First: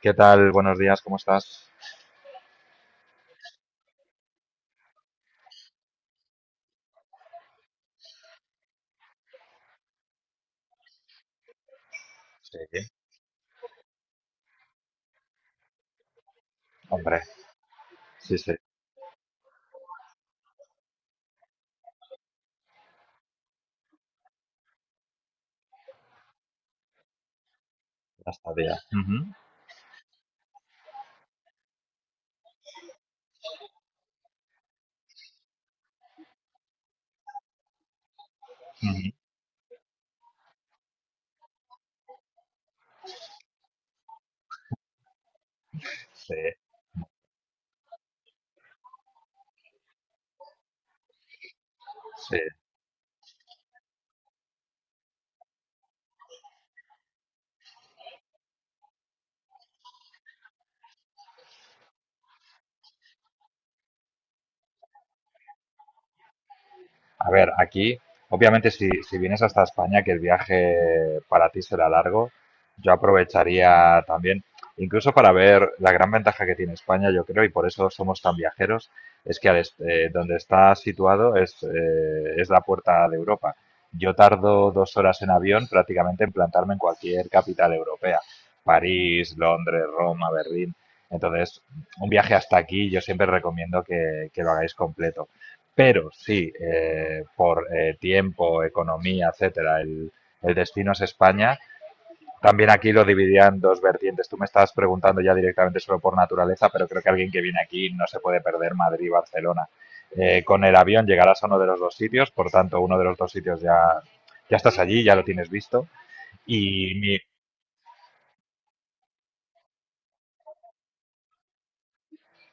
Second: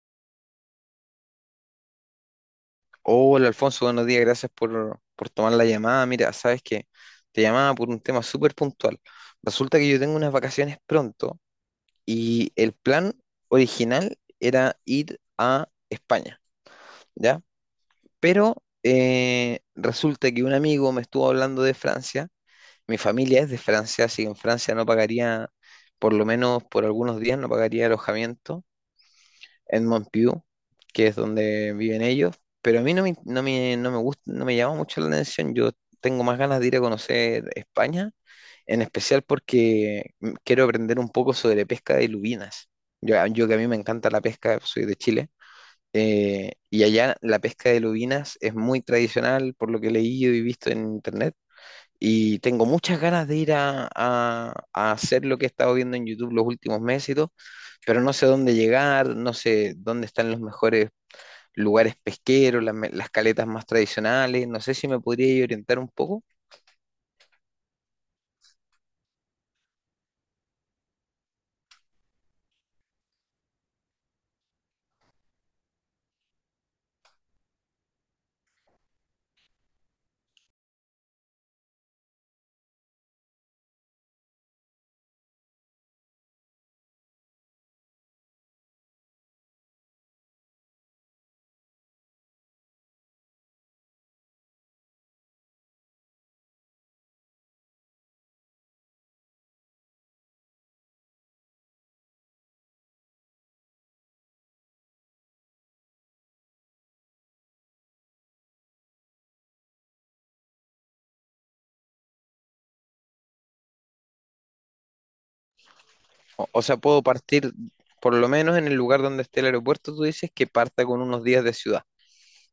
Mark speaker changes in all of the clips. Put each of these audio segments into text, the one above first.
Speaker 1: ¿Qué tal? Buenos días, ¿cómo estás?
Speaker 2: Hola Alfonso, buenos días, gracias por tomar la llamada. Mira, sabes que te llamaba por un tema súper puntual. Resulta que yo tengo unas vacaciones pronto y
Speaker 1: Sí.
Speaker 2: el plan original era ir a España,
Speaker 1: Hombre,
Speaker 2: ¿ya?
Speaker 1: sí, sí.
Speaker 2: Pero resulta que un amigo me estuvo hablando de Francia, mi familia es de Francia, así que en Francia no pagaría, por lo menos por algunos días no pagaría
Speaker 1: Hasta
Speaker 2: alojamiento.
Speaker 1: día. Ujú,
Speaker 2: Edmond Pugh, que es donde viven ellos, pero a mí no me gusta, no me llama mucho la atención. Yo tengo más ganas de ir a conocer España, en
Speaker 1: ujú.
Speaker 2: especial porque quiero aprender un poco sobre pesca de lubinas. Yo que a mí me encanta la pesca, soy de Chile,
Speaker 1: Sí,
Speaker 2: y allá la pesca de lubinas es muy tradicional por lo que he leído y visto en internet.
Speaker 1: sí.
Speaker 2: Y tengo muchas ganas de ir a hacer lo que he estado viendo en YouTube los últimos meses y todo, pero no sé dónde llegar, no sé dónde están los mejores lugares pesqueros, las caletas más tradicionales, no sé si me podría orientar un poco.
Speaker 1: A ver, aquí, obviamente, si vienes hasta España, que el viaje para ti será largo, yo aprovecharía también, incluso para ver la gran ventaja que tiene España, yo creo, y por eso somos tan viajeros, es que donde está situado es la puerta de Europa. Yo tardo 2 horas en avión prácticamente en plantarme en cualquier capital europea, París, Londres, Roma, Berlín. Entonces, un viaje hasta aquí yo siempre recomiendo que lo hagáis completo. Pero si por tiempo, economía, etcétera, el destino es España, también aquí lo dividían en dos vertientes. Tú me estabas preguntando ya directamente solo por naturaleza, pero creo que alguien que viene aquí no se puede perder Madrid y Barcelona. Con el avión llegarás a uno de los dos sitios, por tanto, uno de los dos sitios ya, ya estás allí, ya lo tienes visto.
Speaker 2: O sea,
Speaker 1: Y
Speaker 2: puedo
Speaker 1: mi,
Speaker 2: partir, por lo menos en el lugar donde esté el aeropuerto, tú dices que parta con unos días de ciudad.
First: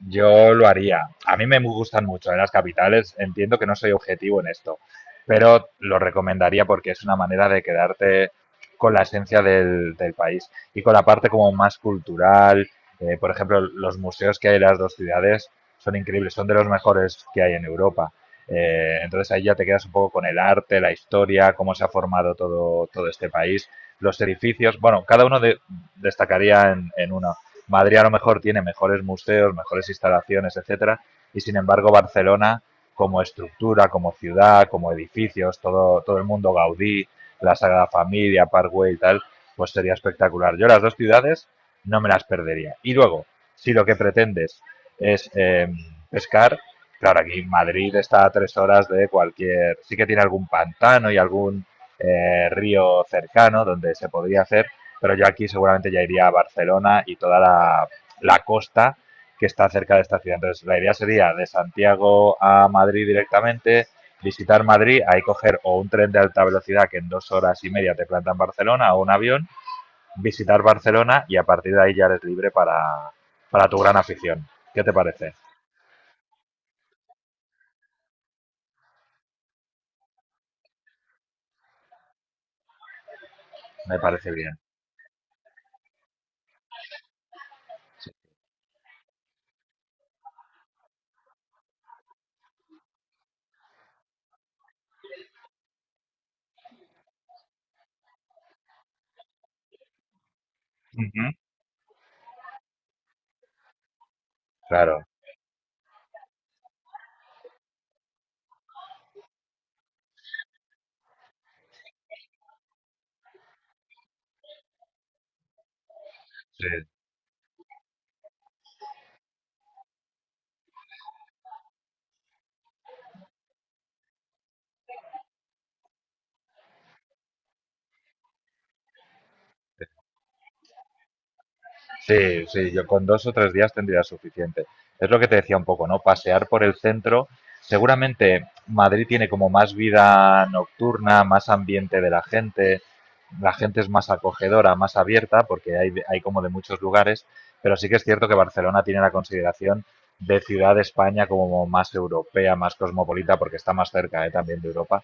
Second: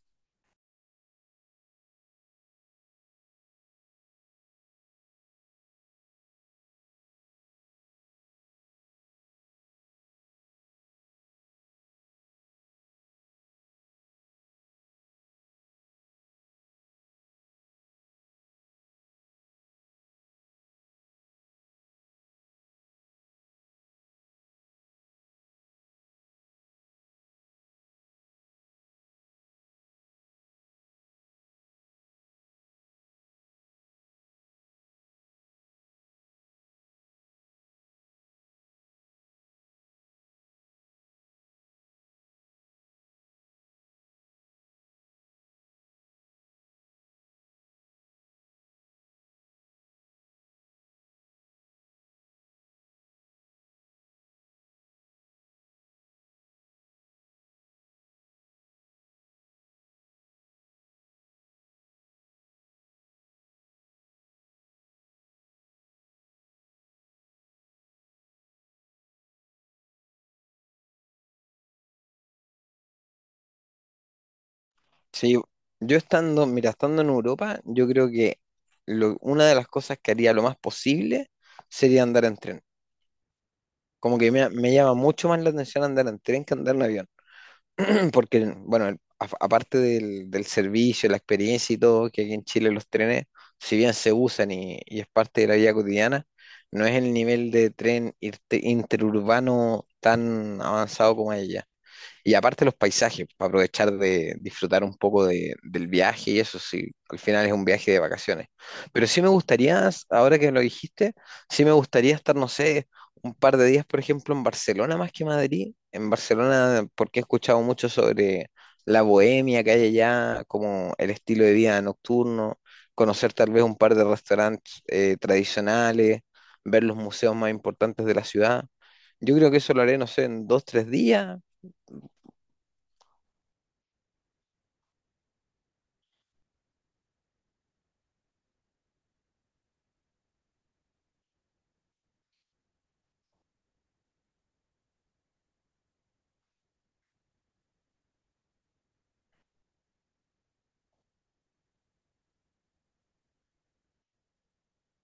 Speaker 1: yo lo haría. A mí me gustan mucho en las capitales. Entiendo que no soy objetivo en esto, pero lo recomendaría porque es una manera de quedarte con la esencia del país y con la parte como más cultural. Por ejemplo, los museos que hay en las dos ciudades son increíbles, son de los mejores que hay en Europa. Entonces ahí ya te quedas un poco con el arte, la historia, cómo se ha formado todo, todo este país, los edificios. Bueno, cada uno destacaría en una. Madrid a lo mejor tiene mejores museos, mejores instalaciones, etcétera, y sin embargo Barcelona como estructura, como ciudad, como edificios, todo, todo el mundo Gaudí, la Sagrada Familia, Parkway y tal, pues sería espectacular. Yo las dos ciudades no me las perdería. Y luego, si lo que pretendes es pescar, claro, aquí Madrid está a 3 horas de cualquier, sí que tiene algún pantano y algún río cercano donde se podría hacer, pero yo aquí seguramente ya iría a Barcelona y toda la costa que está cerca de esta ciudad. Entonces, la idea sería de Santiago a Madrid directamente, visitar Madrid, ahí coger o un tren de alta velocidad que en 2 horas y media te planta en Barcelona o un avión, visitar Barcelona y a partir de ahí ya eres libre para tu gran afición. ¿Qué te parece?
Speaker 2: Sí, yo estando, mira, estando en Europa, yo creo que una de las cosas que haría lo más posible sería andar en tren.
Speaker 1: Me
Speaker 2: Como que
Speaker 1: parece bien.
Speaker 2: me llama mucho más la atención andar en tren que andar en avión. Porque, bueno, aparte del servicio, la experiencia y todo, que aquí en Chile los trenes, si bien se usan y es parte de la vida cotidiana, no es el nivel de tren interurbano tan avanzado como
Speaker 1: Uh-huh.
Speaker 2: allá. Y aparte los paisajes, para aprovechar de disfrutar un
Speaker 1: Claro,
Speaker 2: poco del viaje y eso, sí, al final es un viaje de vacaciones. Pero sí me gustaría, ahora que lo dijiste, sí me gustaría estar, no sé, un par de días, por ejemplo, en Barcelona más que Madrid. En
Speaker 1: sí.
Speaker 2: Barcelona, porque he escuchado mucho sobre la bohemia que hay allá, como el estilo de vida nocturno, conocer tal vez un par de restaurantes tradicionales, ver los museos más importantes de la ciudad. Yo creo que eso lo haré, no sé, en 2, 3 días.
Speaker 1: Sí, sí, yo con 2 o 3 días tendría suficiente. Es lo que te decía un poco, ¿no? Pasear por el centro. Seguramente Madrid tiene como más vida nocturna, más ambiente de la gente es más acogedora, más abierta, porque hay como de muchos lugares, pero sí que es cierto que Barcelona tiene la consideración de ciudad de España como más europea, más cosmopolita, porque está más cerca, ¿eh? También de Europa,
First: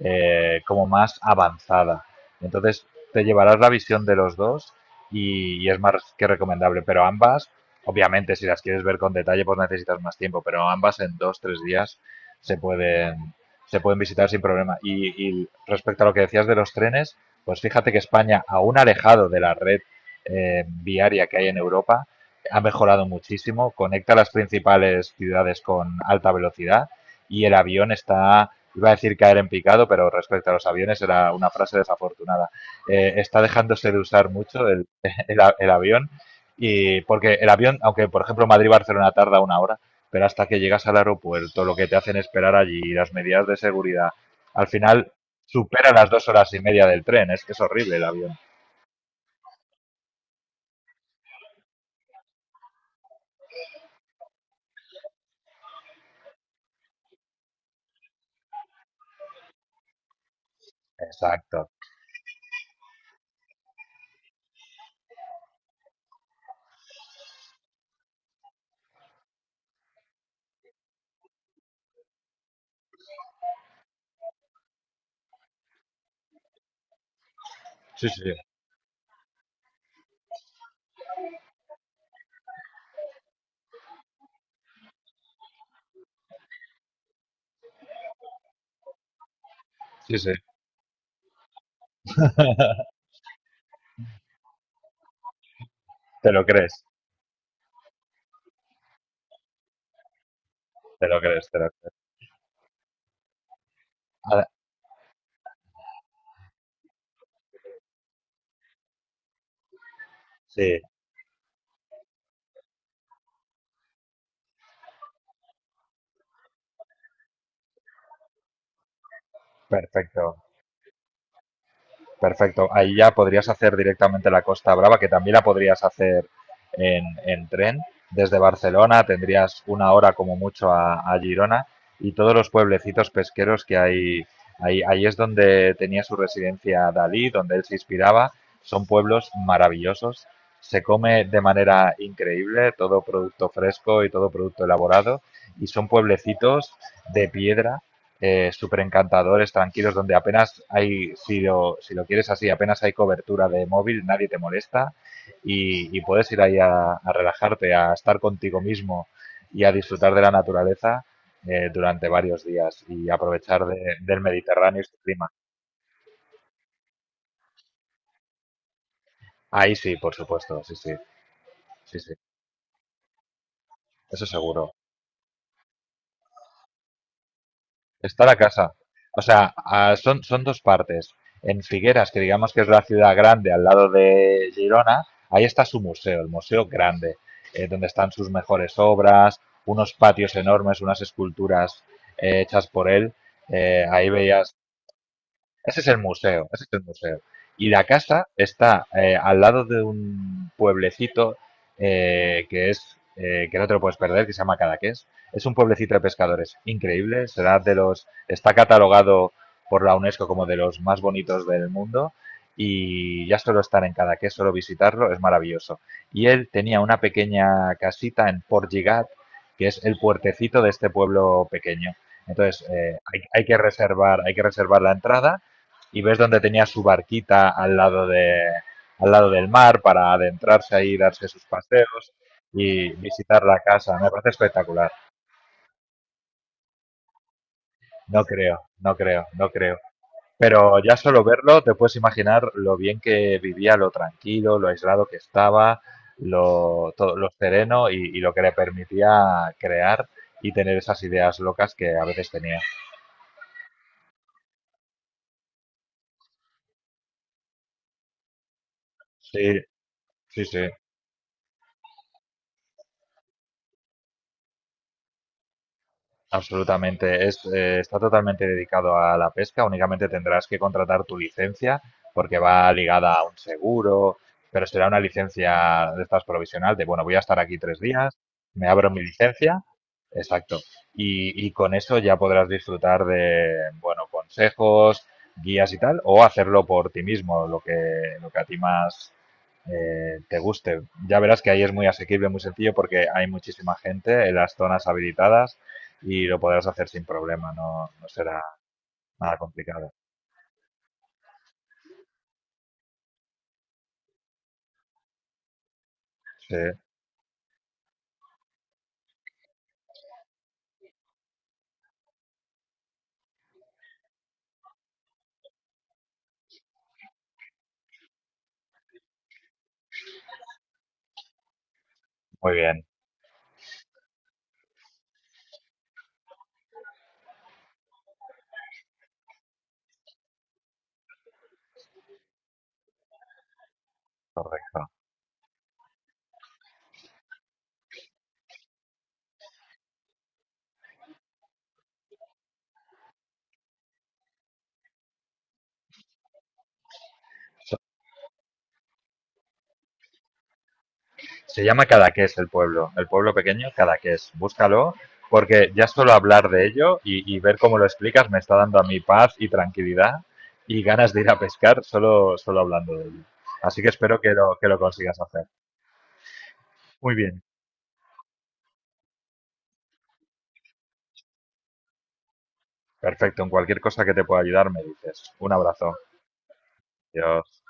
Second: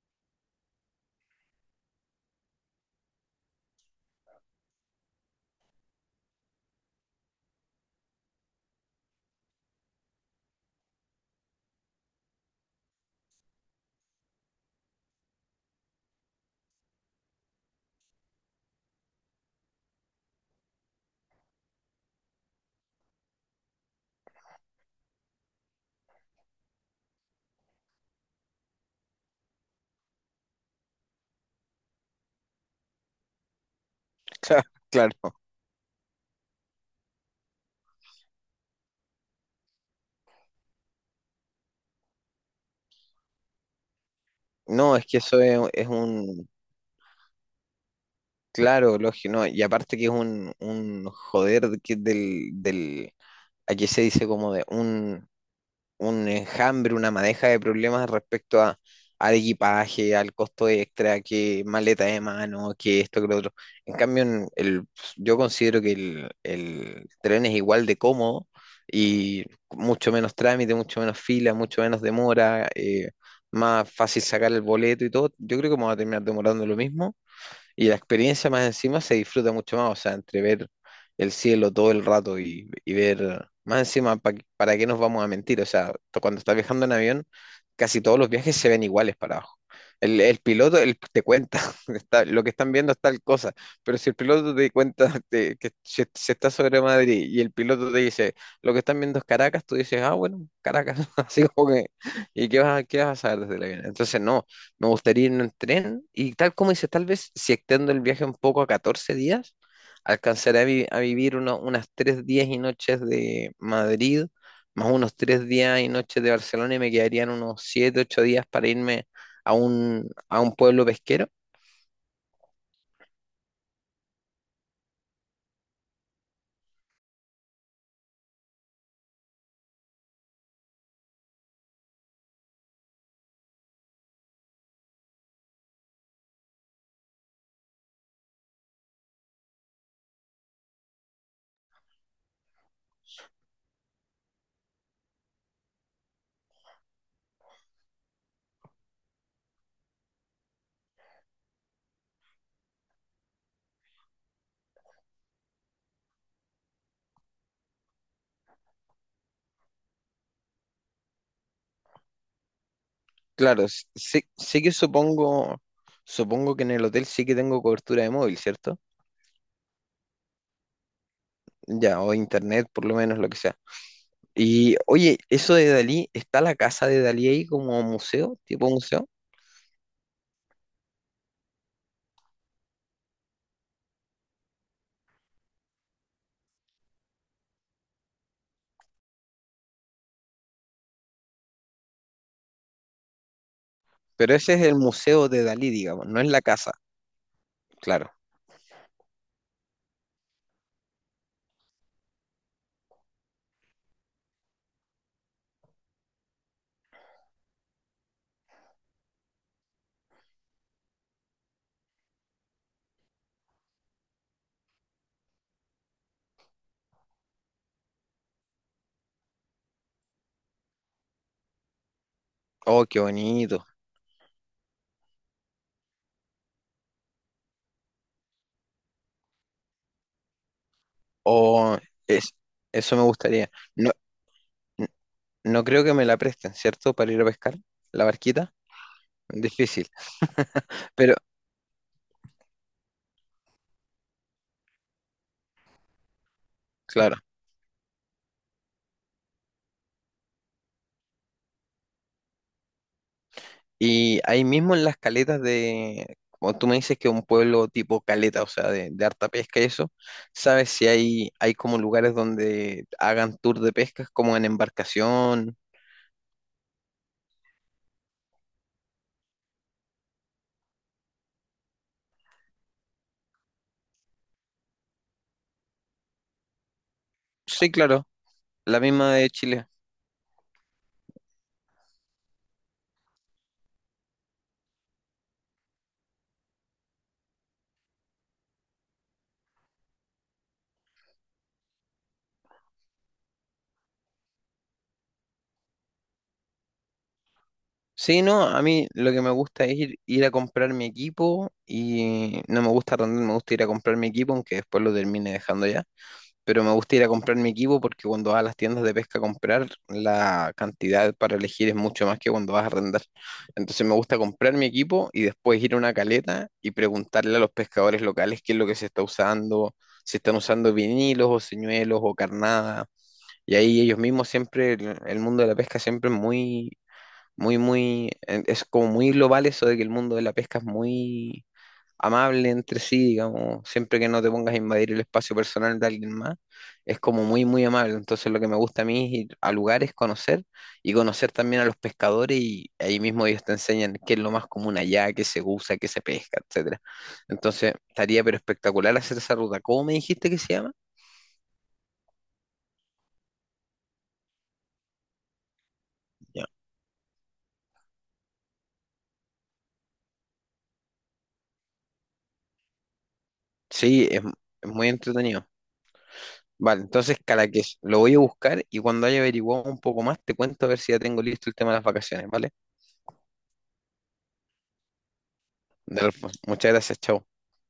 Speaker 1: como más avanzada. Entonces, te llevarás la visión de los dos y es más que recomendable. Pero ambas, obviamente, si las quieres ver con detalle, pues necesitas más tiempo, pero ambas en 2, 3 días se pueden, se pueden visitar sin problema. Y respecto a lo que decías de los trenes, pues fíjate que España, aún alejado de la red viaria que hay en Europa, ha mejorado muchísimo, conecta las principales ciudades con alta velocidad y el avión está, iba a decir caer en picado, pero respecto a los aviones era una frase desafortunada. Está dejándose de usar
Speaker 2: Claro,
Speaker 1: mucho el,
Speaker 2: claro.
Speaker 1: el, el avión. Y porque el avión, aunque por ejemplo Madrid-Barcelona tarda 1 hora, pero hasta que llegas al aeropuerto, lo que te hacen esperar allí, las medidas de seguridad, al
Speaker 2: No, es
Speaker 1: final
Speaker 2: que eso es,
Speaker 1: supera las dos horas y media del tren. Es que es horrible el avión.
Speaker 2: claro, lógico, no, y aparte que es un joder aquí se dice como de un enjambre, una madeja de problemas respecto a, al equipaje, al costo extra, que
Speaker 1: Exacto.
Speaker 2: maleta de mano, que esto, que lo otro. En cambio, yo considero que el tren es igual de cómodo y mucho menos trámite, mucho menos fila, mucho menos demora, más fácil sacar el boleto y todo. Yo creo que vamos a terminar demorando lo mismo y la
Speaker 1: Sí, sí,
Speaker 2: experiencia más encima se disfruta mucho más, o sea, entre ver el cielo todo el rato y ver más encima, ¿para qué nos vamos a mentir? O sea, cuando estás viajando en avión, casi todos los viajes se ven iguales para abajo.
Speaker 1: sí,
Speaker 2: El,
Speaker 1: sí.
Speaker 2: el piloto te cuenta, está, lo que están viendo es tal cosa, pero si el piloto te cuenta de que se
Speaker 1: Te lo
Speaker 2: está sobre
Speaker 1: crees,
Speaker 2: Madrid y el piloto te dice, lo que están viendo es Caracas, tú dices, ah, bueno, Caracas,
Speaker 1: te lo
Speaker 2: así
Speaker 1: crees, te lo
Speaker 2: como que,
Speaker 1: crees.
Speaker 2: ¿y qué qué vas a saber desde el avión? Entonces,
Speaker 1: Ah,
Speaker 2: no, me gustaría ir en tren y tal como dices, tal vez si extendo el viaje un poco a 14 días, alcanzaré a,
Speaker 1: sí,
Speaker 2: a vivir unas 3 días y noches de Madrid, más unos 3 días y noches de Barcelona y me quedarían unos 7 u 8 días para irme
Speaker 1: perfecto.
Speaker 2: a un pueblo pesquero.
Speaker 1: Perfecto. Ahí ya podrías hacer directamente la Costa Brava, que también la podrías hacer en tren. Desde Barcelona tendrías 1 hora como mucho a Girona y todos los pueblecitos pesqueros que hay. Ahí, ahí es donde tenía su residencia Dalí, donde él se inspiraba. Son pueblos maravillosos. Se come de manera increíble todo producto fresco y todo producto elaborado. Y son pueblecitos de piedra súper encantadores, tranquilos, donde apenas hay, si lo, si lo quieres así, apenas hay cobertura de móvil, nadie te molesta y puedes ir ahí a relajarte, a estar contigo mismo y a disfrutar de la naturaleza durante varios días y
Speaker 2: Claro,
Speaker 1: aprovechar del
Speaker 2: sí, sí que
Speaker 1: Mediterráneo y su clima.
Speaker 2: supongo, supongo que en el hotel sí que tengo cobertura de móvil, ¿cierto?
Speaker 1: Ahí sí, por supuesto, sí, sí, sí,
Speaker 2: Ya, o
Speaker 1: sí,
Speaker 2: internet, por lo menos lo que sea.
Speaker 1: eso seguro.
Speaker 2: Y oye, eso de Dalí, ¿está la casa de Dalí ahí como
Speaker 1: Está la
Speaker 2: museo, tipo
Speaker 1: casa.
Speaker 2: museo?
Speaker 1: O sea, ah, son, son dos partes. En Figueras, que digamos que es la ciudad grande al lado de Girona, ahí está su museo, el museo grande, donde están sus mejores obras, unos patios enormes, unas esculturas hechas por él. Ahí
Speaker 2: Pero ese
Speaker 1: veías,
Speaker 2: es el museo de Dalí,
Speaker 1: ese es el
Speaker 2: digamos, no es la
Speaker 1: museo, ese es
Speaker 2: casa,
Speaker 1: el museo. Y la
Speaker 2: claro.
Speaker 1: casa está al lado de un pueblecito que es que no te lo puedes perder, que se llama Cadaqués. Es un pueblecito de pescadores increíble, será de los, está catalogado por la UNESCO como de los más bonitos del mundo y ya solo estar en Cadaqués, solo visitarlo, es maravilloso. Y él tenía una pequeña casita en Port Lligat, que es el puertecito de este pueblo pequeño. Entonces,
Speaker 2: Oh, qué
Speaker 1: hay que
Speaker 2: bonito.
Speaker 1: reservar, hay que reservar la entrada y ves donde tenía su barquita al lado, de, al lado del mar para adentrarse ahí, darse sus
Speaker 2: Oh,
Speaker 1: paseos
Speaker 2: es,
Speaker 1: y
Speaker 2: eso me
Speaker 1: visitar
Speaker 2: gustaría.
Speaker 1: la
Speaker 2: No,
Speaker 1: casa. Me parece
Speaker 2: n-
Speaker 1: espectacular.
Speaker 2: no creo que me la presten, ¿cierto? Para ir a pescar, la
Speaker 1: No
Speaker 2: barquita.
Speaker 1: creo, no creo, no creo.
Speaker 2: Difícil,
Speaker 1: Pero ya
Speaker 2: pero
Speaker 1: solo verlo te puedes imaginar lo bien que vivía, lo tranquilo, lo aislado que estaba, lo, todo,
Speaker 2: claro.
Speaker 1: lo sereno y lo que le permitía crear y tener esas ideas locas que a veces tenía.
Speaker 2: Y ahí mismo en las caletas de, como tú me dices que es un pueblo tipo caleta, o sea, de harta
Speaker 1: Sí,
Speaker 2: pesca y eso,
Speaker 1: sí, sí.
Speaker 2: ¿sabes si hay, hay como lugares donde hagan tour de pescas como en embarcación?
Speaker 1: Absolutamente, es, está totalmente dedicado a la pesca, únicamente tendrás que contratar tu licencia porque va ligada a un seguro, pero será una licencia de estas provisional, de bueno, voy a estar aquí
Speaker 2: Sí,
Speaker 1: tres
Speaker 2: claro,
Speaker 1: días, me
Speaker 2: la
Speaker 1: abro mi
Speaker 2: misma de
Speaker 1: licencia,
Speaker 2: Chile.
Speaker 1: exacto, y con eso ya podrás disfrutar de, bueno, consejos, guías y tal, o hacerlo por ti mismo, lo que a ti más te guste. Ya verás que ahí es muy asequible, muy sencillo, porque hay muchísima gente en las zonas habilitadas y lo podrás hacer sin problema, no, no
Speaker 2: Sí, no,
Speaker 1: será
Speaker 2: a mí lo que me
Speaker 1: nada
Speaker 2: gusta es
Speaker 1: complicado.
Speaker 2: ir, ir a comprar mi equipo y no me gusta arrendar, me gusta ir a comprar mi equipo, aunque después lo termine dejando ya.
Speaker 1: Sí,
Speaker 2: Pero me gusta ir a comprar mi equipo porque cuando vas a las tiendas de pesca a comprar, la cantidad para elegir es mucho más que cuando vas a arrendar. Entonces me gusta comprar mi equipo y después ir a una caleta y preguntarle a los pescadores locales qué es lo que se está usando, si están usando vinilos o señuelos o
Speaker 1: muy bien,
Speaker 2: carnada. Y ahí ellos mismos siempre, el mundo de la pesca siempre es es como muy global eso de que el mundo de la pesca es muy amable entre sí, digamos, siempre que no te pongas a
Speaker 1: correcto.
Speaker 2: invadir el espacio personal de alguien más, es como muy, muy amable. Entonces lo que me gusta a mí es ir a lugares, conocer y conocer también a los pescadores y ahí mismo ellos te enseñan qué es lo más común allá, qué se usa, qué se pesca, etcétera. Entonces
Speaker 1: So-
Speaker 2: estaría pero espectacular hacer esa ruta. ¿Cómo me dijiste que se llama?
Speaker 1: Se llama Cadaqués el pueblo pequeño Cadaqués. Búscalo porque ya solo
Speaker 2: Ya.
Speaker 1: hablar de ello y ver cómo lo explicas me está dando a mí paz y tranquilidad y ganas de ir a pescar solo, solo hablando de ello. Así que
Speaker 2: Sí,
Speaker 1: espero que
Speaker 2: es
Speaker 1: lo
Speaker 2: muy
Speaker 1: consigas hacer.
Speaker 2: entretenido. Vale,
Speaker 1: Muy
Speaker 2: entonces
Speaker 1: bien,
Speaker 2: Cadaqués, lo voy a buscar y cuando haya averiguado un poco más te cuento a ver si ya tengo listo el tema de las vacaciones, ¿vale?
Speaker 1: perfecto. En cualquier cosa que te pueda ayudar me dices. Un abrazo.
Speaker 2: Delfo, muchas gracias, chao.
Speaker 1: Adiós.